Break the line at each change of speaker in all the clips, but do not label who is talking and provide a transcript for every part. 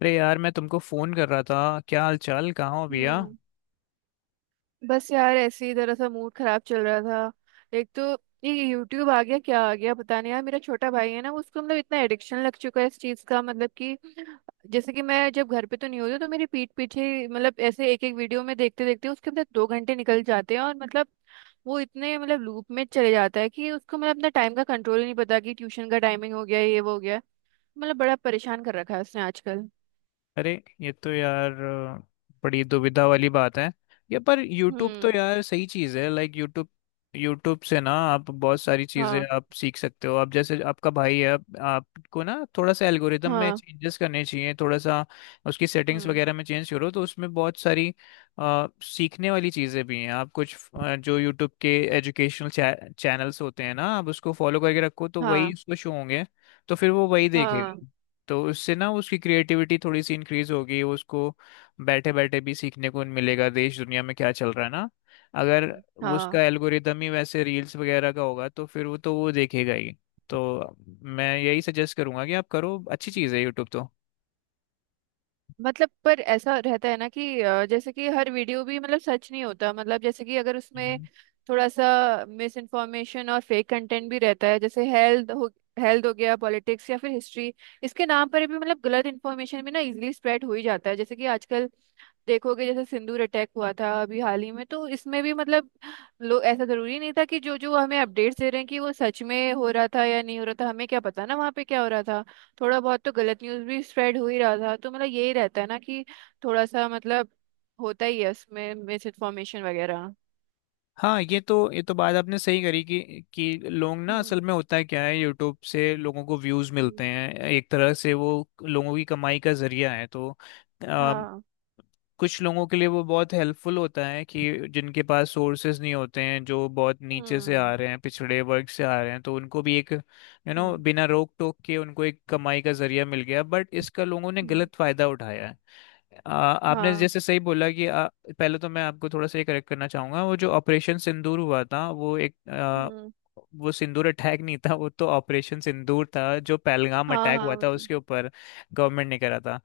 अरे यार, मैं तुमको फोन कर रहा था। क्या हाल चाल, कहाँ हो भैया?
हम्म। बस यार ऐसे ही जरा सा मूड खराब चल रहा था। एक तो ये यूट्यूब आ गया, क्या आ गया पता नहीं यार। मेरा छोटा भाई है ना, उसको मतलब इतना एडिक्शन लग चुका है इस चीज का, मतलब कि जैसे कि मैं जब घर पे तो नहीं होती हूँ, तो मेरे पीठ पीछे मतलब ऐसे एक एक वीडियो में देखते देखते उसके अंदर दो घंटे निकल जाते हैं। और मतलब वो इतने मतलब लूप में चले जाता है कि उसको मतलब अपना टाइम का कंट्रोल ही नहीं, पता कि ट्यूशन का टाइमिंग हो गया, ये वो हो गया। मतलब बड़ा परेशान कर रखा है उसने आजकल।
अरे ये तो यार बड़ी दुविधा वाली बात है। ये पर YouTube तो
हम्म।
यार सही चीज़ है, लाइक YouTube। YouTube से ना आप बहुत सारी चीज़ें
हाँ।
आप सीख सकते हो। आप जैसे आपका भाई है, आपको ना थोड़ा सा एल्गोरिदम में
हाँ।
चेंजेस करने चाहिए। थोड़ा सा उसकी सेटिंग्स
हम्म।
वगैरह में चेंज करो तो उसमें बहुत सारी सीखने वाली चीज़ें भी हैं। आप कुछ जो YouTube के एजुकेशनल चैनल्स होते हैं ना, आप उसको फॉलो करके रखो तो वही
हाँ।
उसको शो होंगे। तो फिर वो वही
हाँ।
देखेगा। तो इससे ना उसकी क्रिएटिविटी थोड़ी सी इंक्रीज होगी, उसको बैठे बैठे भी सीखने को मिलेगा, देश दुनिया में क्या चल रहा है ना। अगर वो
हाँ,
उसका एल्गोरिदम ही वैसे रील्स वगैरह का होगा तो फिर वो तो वो देखेगा ही। तो मैं यही सजेस्ट करूंगा कि आप करो, अच्छी चीज़ है यूट्यूब तो।
मतलब पर ऐसा रहता है ना कि जैसे कि हर वीडियो भी मतलब सच नहीं होता। मतलब जैसे कि अगर उसमें
हम्म।
थोड़ा सा मिस इन्फॉर्मेशन और फेक कंटेंट भी रहता है। जैसे हेल्थ हो, हेल्थ हो गया, पॉलिटिक्स या फिर हिस्ट्री, इसके नाम पर भी मतलब गलत इन्फॉर्मेशन भी ना इजीली स्प्रेड हो ही जाता है। जैसे कि आजकल देखोगे, जैसे सिंदूर अटैक हुआ था अभी हाल ही में, तो इसमें भी मतलब लोग, ऐसा जरूरी नहीं था कि जो जो हमें अपडेट्स दे रहे हैं कि वो सच में हो रहा था या नहीं हो रहा था। हमें क्या पता ना वहाँ पे क्या हो रहा था। थोड़ा बहुत तो गलत न्यूज़ भी स्प्रेड हो ही रहा था। तो मतलब यही रहता है ना कि थोड़ा सा मतलब होता ही है उसमें मिस इन्फॉर्मेशन वगैरह।
हाँ, ये तो बात आपने सही करी कि लोग ना,
हम्म।
असल में होता है क्या है, यूट्यूब से लोगों को व्यूज
हम्म।
मिलते हैं, एक तरह से वो लोगों की कमाई का जरिया है। तो
हाँ।
कुछ लोगों के लिए वो बहुत हेल्पफुल होता है कि जिनके पास सोर्सेज नहीं होते हैं, जो बहुत नीचे से आ
हम्म।
रहे हैं, पिछड़े वर्ग से आ रहे हैं, तो उनको भी एक यू नो
हम्म।
बिना रोक टोक के उनको एक कमाई का जरिया मिल गया। बट इसका लोगों ने
हम्म।
गलत फायदा उठाया है। आपने
हाँ।
जैसे सही बोला कि पहले तो मैं आपको थोड़ा सा ये करेक्ट करना चाहूंगा। वो जो ऑपरेशन सिंदूर हुआ था,
हम्म।
वो सिंदूर अटैक नहीं था, वो तो ऑपरेशन सिंदूर था जो पहलगाम
हाँ।
अटैक
हाँ,
हुआ था
मतलब।
उसके ऊपर गवर्नमेंट ने करा था।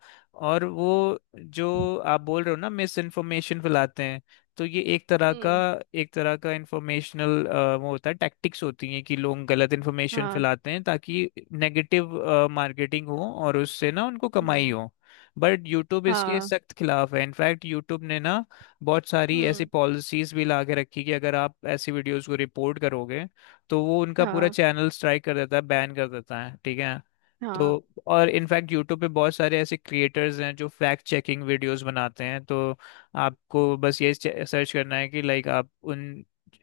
और वो जो आप बोल रहे हो ना मिस इन्फॉर्मेशन फैलाते हैं, तो ये एक तरह का
हम्म।
इंफॉर्मेशनल वो होता है, टैक्टिक्स होती हैं कि लोग गलत इन्फॉर्मेशन
हाँ।
फैलाते हैं ताकि नेगेटिव मार्केटिंग हो और उससे ना उनको कमाई
हम्म।
हो। बट यूट्यूब इसके
हाँ।
सख्त खिलाफ है। इनफैक्ट यूट्यूब ने ना बहुत सारी ऐसी
हम्म।
पॉलिसीज भी ला के रखी कि अगर आप ऐसी वीडियोस को रिपोर्ट करोगे तो वो उनका पूरा
हाँ।
चैनल स्ट्राइक कर देता है, बैन कर देता है, ठीक है।
हाँ।
तो और इनफैक्ट यूट्यूब पे बहुत सारे ऐसे क्रिएटर्स हैं जो फैक्ट चेकिंग वीडियोस बनाते हैं। तो आपको बस ये सर्च करना है कि लाइक आप उन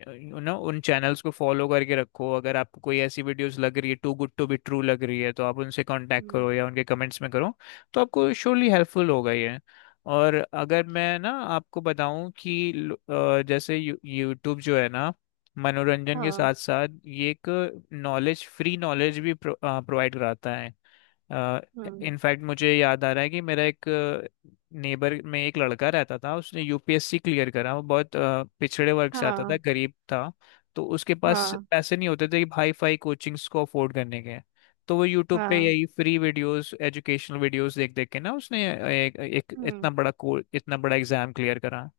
यू नो उन चैनल्स को फॉलो करके रखो। अगर आपको कोई ऐसी वीडियोस लग रही है, too good to be true लग रही है, तो आप उनसे कांटेक्ट
हम्म।
करो या उनके कमेंट्स में करो। तो आपको श्योरली हेल्पफुल होगा ये। और अगर मैं ना आपको बताऊं कि जैसे यूट्यूब जो है ना, मनोरंजन के
हाँ।
साथ साथ ये एक नॉलेज फ्री नॉलेज भी प्रोवाइड कराता है।
हम्म।
इनफैक्ट मुझे याद आ रहा है कि मेरा एक नेबर में एक लड़का रहता था, उसने यूपीएससी क्लियर करा। वो बहुत पिछड़े वर्ग से आता था,
हाँ।
गरीब था। तो उसके पास
हाँ।
पैसे नहीं होते थे कि हाई फाई कोचिंग्स को अफोर्ड करने के। तो वो यूट्यूब पे
हाँ।
यही फ्री वीडियोस, एजुकेशनल वीडियोस देख देख के ना उसने एक
हम्म।
इतना बड़ा एग्जाम क्लियर करा।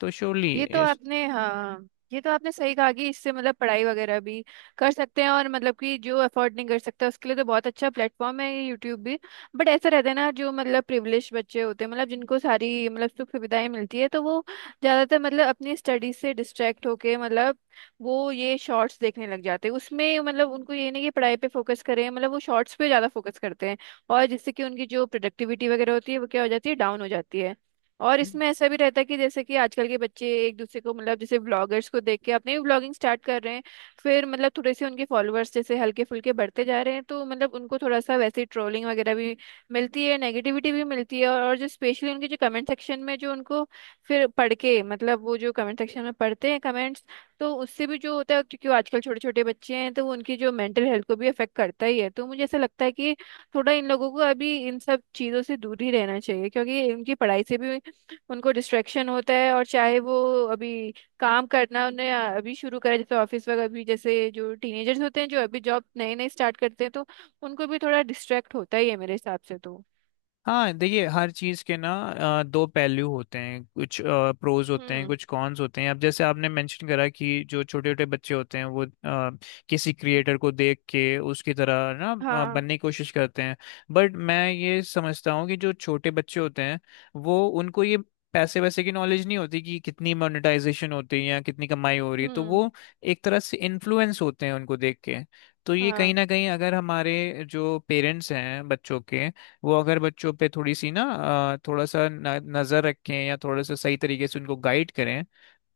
तो श्योरली,
ये तो आपने, हाँ, ये तो आपने सही कहा कि इससे मतलब पढ़ाई वगैरह भी कर सकते हैं, और मतलब कि जो अफोर्ड नहीं कर सकता उसके लिए तो बहुत अच्छा प्लेटफॉर्म है ये यूट्यूब भी। बट ऐसा रहता है ना, जो मतलब प्रिविलेज बच्चे होते हैं, मतलब जिनको सारी मतलब सुख सुविधाएं मिलती है, तो वो ज़्यादातर मतलब अपनी स्टडी से डिस्ट्रैक्ट होके मतलब वो ये शॉर्ट्स देखने लग जाते हैं। उसमें मतलब उनको ये नहीं कि पढ़ाई पे फोकस करें, मतलब वो शॉर्ट्स पे ज़्यादा फोकस करते हैं। और जिससे कि उनकी जो प्रोडक्टिविटी वगैरह होती है वो क्या हो जाती है, डाउन हो जाती है। और इसमें ऐसा भी रहता है कि जैसे कि आजकल के बच्चे एक दूसरे को मतलब जैसे व्लॉगर्स को देख के अपने भी व्लॉगिंग स्टार्ट कर रहे हैं। फिर मतलब थोड़े से उनके फॉलोअर्स जैसे हल्के फुल्के बढ़ते जा रहे हैं, तो मतलब उनको थोड़ा सा वैसे ट्रोलिंग वगैरह भी मिलती है, नेगेटिविटी भी मिलती है। और जो स्पेशली उनके जो कमेंट सेक्शन में जो उनको फिर पढ़ के, मतलब वो जो कमेंट सेक्शन में पढ़ते हैं कमेंट्स, तो उससे भी जो होता है, क्योंकि वो आजकल छोटे छोटे बच्चे हैं, तो वो उनकी जो मेंटल हेल्थ को भी अफेक्ट करता ही है। तो मुझे ऐसा लगता है कि थोड़ा इन लोगों को अभी इन सब चीज़ों से दूर ही रहना चाहिए, क्योंकि इनकी पढ़ाई से भी उनको डिस्ट्रैक्शन होता है। और चाहे वो अभी काम करना उन्हें अभी शुरू करें, जैसे ऑफिस वगैरह, अभी जैसे जो टीनेजर्स होते हैं जो अभी जॉब नए नए स्टार्ट करते हैं, तो उनको भी थोड़ा डिस्ट्रैक्ट होता ही है मेरे हिसाब से तो।
हाँ देखिए, हर चीज़ के ना दो पहलू होते हैं, कुछ प्रोज होते हैं,
हम्म।
कुछ कॉन्स होते हैं। अब जैसे आपने मेंशन करा कि जो छोटे छोटे बच्चे होते हैं वो किसी
हम्म।
क्रिएटर को देख के उसकी तरह ना
हाँ।
बनने की कोशिश करते हैं। बट मैं ये समझता हूँ कि जो छोटे बच्चे होते हैं, वो उनको ये पैसे वैसे की नॉलेज नहीं होती कि कितनी मोनेटाइजेशन होती है या कितनी कमाई हो रही है, तो
हम्म।
वो एक तरह से इन्फ्लुएंस होते हैं उनको देख के। तो ये कहीं
हाँ।
ना कहीं, अगर हमारे जो पेरेंट्स हैं बच्चों के, वो अगर बच्चों पे थोड़ी सी ना थोड़ा सा नजर रखें या थोड़ा सा सही तरीके से उनको गाइड करें,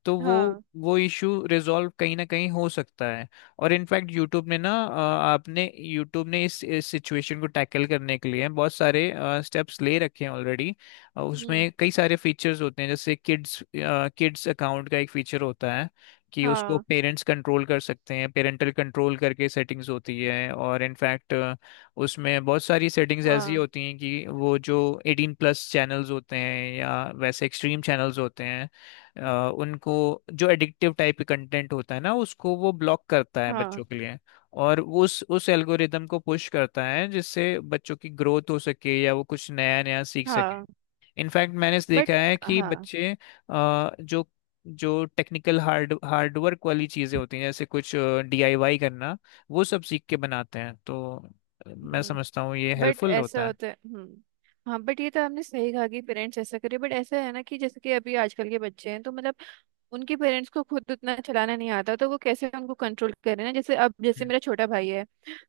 तो वो
हाँ।
इशू रिजॉल्व कहीं ना कहीं हो सकता है। और इनफैक्ट यूट्यूब ने ना अ, आपने यूट्यूब ने इस सिचुएशन को टैकल करने के लिए बहुत सारे स्टेप्स ले रखे हैं ऑलरेडी।
हम्म।
उसमें कई सारे फीचर्स होते हैं, जैसे किड्स किड्स अकाउंट का एक फीचर होता है कि उसको
हाँ।
पेरेंट्स कंट्रोल कर सकते हैं, पेरेंटल कंट्रोल करके सेटिंग्स होती है। और इनफैक्ट उसमें बहुत सारी सेटिंग्स ऐसी
हाँ।
होती हैं कि वो जो एटीन प्लस चैनल्स होते हैं या वैसे एक्सट्रीम चैनल्स होते हैं, उनको, जो एडिक्टिव टाइप के कंटेंट होता है ना, उसको वो ब्लॉक करता है
हाँ।
बच्चों के लिए। और वो उस एल्गोरिदम को पुश करता है जिससे बच्चों की ग्रोथ हो सके या वो कुछ नया नया सीख सके।
हाँ।
इनफैक्ट मैंने इस
बट।
देखा है कि
हाँ।
बच्चे जो जो टेक्निकल हार्डवर्क वाली चीज़ें होती हैं, जैसे कुछ डीआईवाई करना, वो सब सीख के बनाते हैं। तो मैं
हम्म।
समझता हूँ ये
बट
हेल्पफुल
ऐसा
होता है।
होता है। हम्म। हाँ, बट ये तो आपने सही कहा कि पेरेंट्स ऐसा करें। बट ऐसा है ना कि जैसे कि अभी आजकल के बच्चे हैं तो मतलब उनके पेरेंट्स को खुद उतना चलाना नहीं आता, तो वो कैसे उनको कंट्रोल करें ना। जैसे अब जैसे
हम्म।
मेरा छोटा भाई है,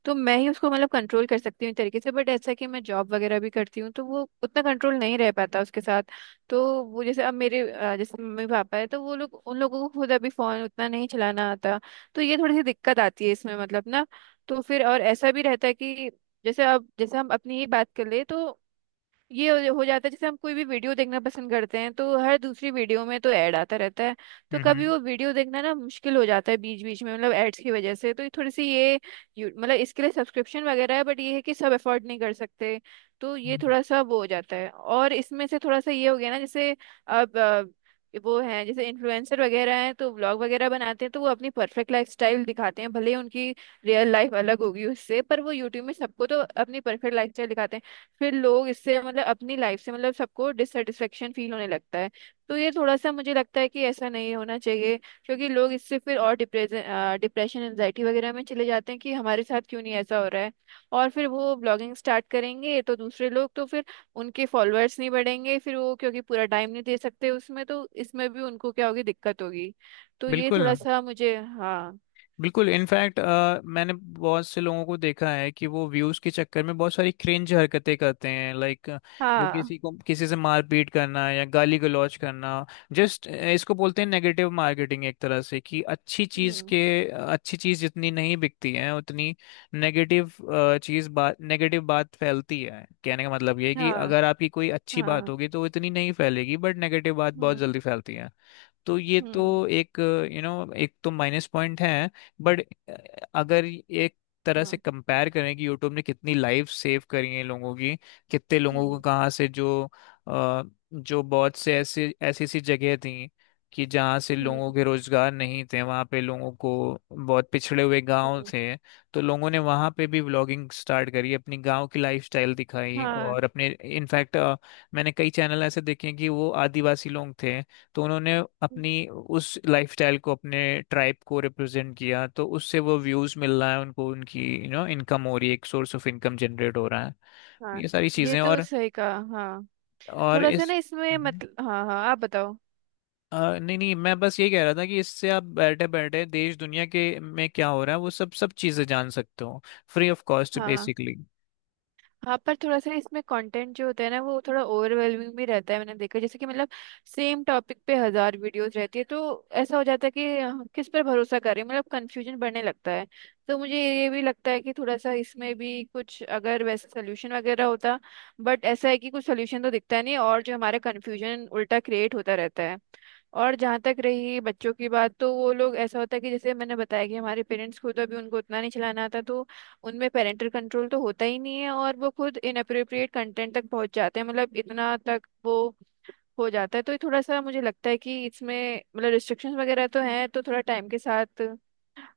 तो मैं ही उसको मतलब कंट्रोल कर सकती हूँ एक तरीके से। बट ऐसा कि मैं जॉब वगैरह भी करती हूँ तो वो उतना कंट्रोल नहीं रह पाता उसके साथ। तो वो जैसे अब मेरे जैसे मम्मी पापा है, तो वो लोग, उन लोगों को खुद अभी फोन उतना नहीं चलाना आता। तो ये थोड़ी सी दिक्कत आती है इसमें मतलब ना। तो फिर और ऐसा भी रहता है कि जैसे अब जैसे हम अपनी ही बात कर ले, तो ये हो जाता है। जैसे हम कोई भी वीडियो देखना पसंद करते हैं, तो हर दूसरी वीडियो में तो ऐड आता रहता है। तो कभी
हम्म।
वो वीडियो देखना ना मुश्किल हो जाता है बीच बीच में, मतलब एड्स की वजह से। तो ये थोड़ी सी ये मतलब इसके लिए सब्सक्रिप्शन वगैरह है, बट ये है कि सब अफोर्ड नहीं कर सकते। तो ये
हम्म।
थोड़ा सा वो हो जाता है। और इसमें से थोड़ा सा ये हो गया ना, जैसे अब वो हैं जैसे इन्फ्लुएंसर वगैरह हैं, तो व्लॉग वगैरह बनाते हैं, तो वो अपनी परफेक्ट लाइफस्टाइल दिखाते हैं। भले ही उनकी रियल लाइफ अलग होगी उससे, पर वो यूट्यूब में सबको तो अपनी परफेक्ट लाइफस्टाइल दिखाते हैं। फिर लोग इससे मतलब अपनी लाइफ से मतलब सबको डिससेटिस्फेक्शन फील होने लगता है। तो ये थोड़ा सा मुझे लगता है कि ऐसा नहीं होना चाहिए, क्योंकि लोग इससे फिर और डिप्रेशन डिप्रेशन एंजाइटी वगैरह में चले जाते हैं कि हमारे साथ क्यों नहीं ऐसा हो रहा है। और फिर वो ब्लॉगिंग स्टार्ट करेंगे तो दूसरे लोग तो फिर उनके फॉलोअर्स नहीं बढ़ेंगे, फिर वो क्योंकि पूरा टाइम नहीं दे सकते उसमें, तो इसमें भी उनको क्या होगी, दिक्कत होगी। तो ये
बिल्कुल।
थोड़ा सा मुझे, हाँ।
बिल्कुल, इनफैक्ट मैंने बहुत से लोगों को देखा है कि वो व्यूज के चक्कर में बहुत सारी क्रिंज हरकतें करते हैं। लाइक वो
हाँ।
किसी को किसी से मारपीट करना या गाली गलौज करना। जस्ट इसको बोलते हैं नेगेटिव मार्केटिंग, एक तरह से कि
हम्म।
अच्छी चीज जितनी नहीं बिकती है उतनी नेगेटिव चीज बात नेगेटिव बात फैलती है। कहने का मतलब ये है कि
हाँ।
अगर आपकी कोई अच्छी बात
हाँ।
होगी तो वो इतनी नहीं फैलेगी, बट नेगेटिव बात बहुत
हम्म।
जल्दी फैलती है। तो ये
हम्म।
तो एक यू नो एक तो माइनस पॉइंट है। बट अगर एक तरह से
हाँ।
कंपेयर करें कि यूट्यूब ने कितनी लाइफ सेव करी है लोगों की, कितने लोगों को
हम्म।
कहाँ से, जो अ, जो बहुत से ऐसी ऐसी ऐसी जगह थी कि जहाँ से
हम्म।
लोगों के रोजगार नहीं थे वहाँ पे लोगों को, बहुत पिछड़े हुए गांव
हम्म।
थे, तो लोगों ने वहाँ पे भी व्लॉगिंग स्टार्ट करी, अपनी गांव की लाइफस्टाइल दिखाई
हाँ।
और अपने, इनफैक्ट मैंने कई चैनल ऐसे देखे हैं कि वो आदिवासी लोग थे। तो उन्होंने अपनी उस लाइफस्टाइल को, अपने ट्राइब को रिप्रेजेंट किया, तो उससे वो व्यूज मिल रहा है उनको, उनकी यू नो इनकम हो रही है, एक सोर्स ऑफ इनकम जनरेट हो रहा है,
हाँ,
ये सारी
ये
चीजें।
तो सही कहा। हाँ,
और
थोड़ा सा
इस
ना इसमें
मम्म।
मतलब, हाँ हाँ आप बताओ।
नहीं नहीं, मैं बस ये कह रहा था कि इससे आप बैठे बैठे देश दुनिया के में क्या हो रहा है वो सब सब चीजें जान सकते हो, फ्री ऑफ कॉस्ट
हाँ।
बेसिकली।
हाँ, पर थोड़ा सा इसमें कंटेंट जो होता है ना वो थोड़ा ओवरवेलमिंग भी रहता है। मैंने देखा जैसे कि मतलब सेम टॉपिक पे हजार वीडियोस रहती है, तो ऐसा हो जाता है कि किस पर भरोसा करें, मतलब कंफ्यूजन बढ़ने लगता है। तो मुझे ये भी लगता है कि थोड़ा सा इसमें भी कुछ अगर वैसे सोल्यूशन वगैरह होता। बट ऐसा है कि कुछ सोल्यूशन तो दिखता नहीं, और जो हमारा कंफ्यूजन उल्टा क्रिएट होता रहता है। और जहाँ तक रही बच्चों की बात, तो वो लोग ऐसा होता है कि जैसे मैंने बताया कि हमारे पेरेंट्स खुद अभी उनको उतना नहीं चलाना आता, तो उनमें पेरेंटल कंट्रोल तो होता ही नहीं है, और वो खुद इनअप्रोप्रिएट कंटेंट तक पहुंच जाते हैं, मतलब इतना तक वो हो जाता है। तो ये थोड़ा सा मुझे लगता है कि इसमें मतलब रिस्ट्रिक्शंस वगैरह तो हैं, तो थोड़ा टाइम के साथ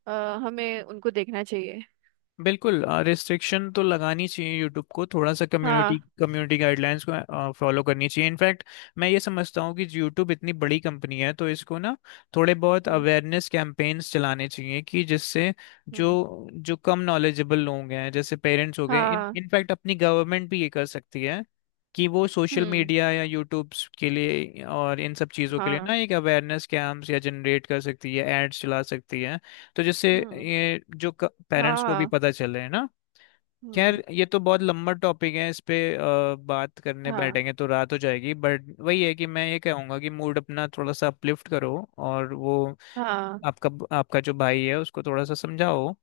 हमें उनको देखना चाहिए।
बिल्कुल, रिस्ट्रिक्शन तो लगानी चाहिए यूट्यूब को, थोड़ा सा कम्युनिटी
हाँ।
कम्युनिटी गाइडलाइंस को फॉलो करनी चाहिए। इनफैक्ट मैं ये समझता हूँ कि यूट्यूब इतनी बड़ी कंपनी है तो इसको ना थोड़े बहुत
हम्म।
अवेयरनेस कैंपेन्स चलाने चाहिए, कि जिससे
हम्म।
जो जो कम नॉलेजेबल लोग हैं जैसे पेरेंट्स हो गए, इन
हाँ।
इनफैक्ट अपनी गवर्नमेंट भी ये कर सकती है कि वो सोशल
हम्म।
मीडिया या यूट्यूब के लिए और इन सब चीज़ों के लिए
हाँ।
ना एक अवेयरनेस कैंप्स या जनरेट कर सकती है, एड्स चला सकती है। तो जैसे
हम्म।
ये जो पेरेंट्स को भी
हाँ।
पता चले है ना।
हम्म।
खैर ये तो बहुत लंबा टॉपिक है, इस पे बात करने
हाँ।
बैठेंगे तो रात हो जाएगी। बट वही है कि मैं ये कहूँगा कि मूड अपना थोड़ा सा अपलिफ्ट करो, और वो
हाँ।
आपका आपका जो भाई है उसको थोड़ा सा समझाओ,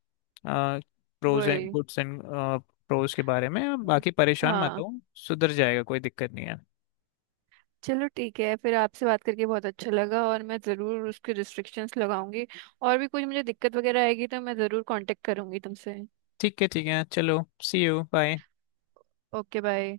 प्रोज एंड
वही।
गुड्स एंड प्रोज के बारे में, बाकी परेशान मत
हाँ।
हो। सुधर जाएगा, कोई दिक्कत नहीं है।
चलो ठीक है, फिर आपसे बात करके बहुत अच्छा लगा और मैं ज़रूर उसके रिस्ट्रिक्शंस लगाऊंगी। और भी कुछ मुझे दिक्कत वगैरह आएगी तो मैं ज़रूर कांटेक्ट करूंगी तुमसे।
ठीक है, ठीक है, चलो, see you bye.
Okay bye.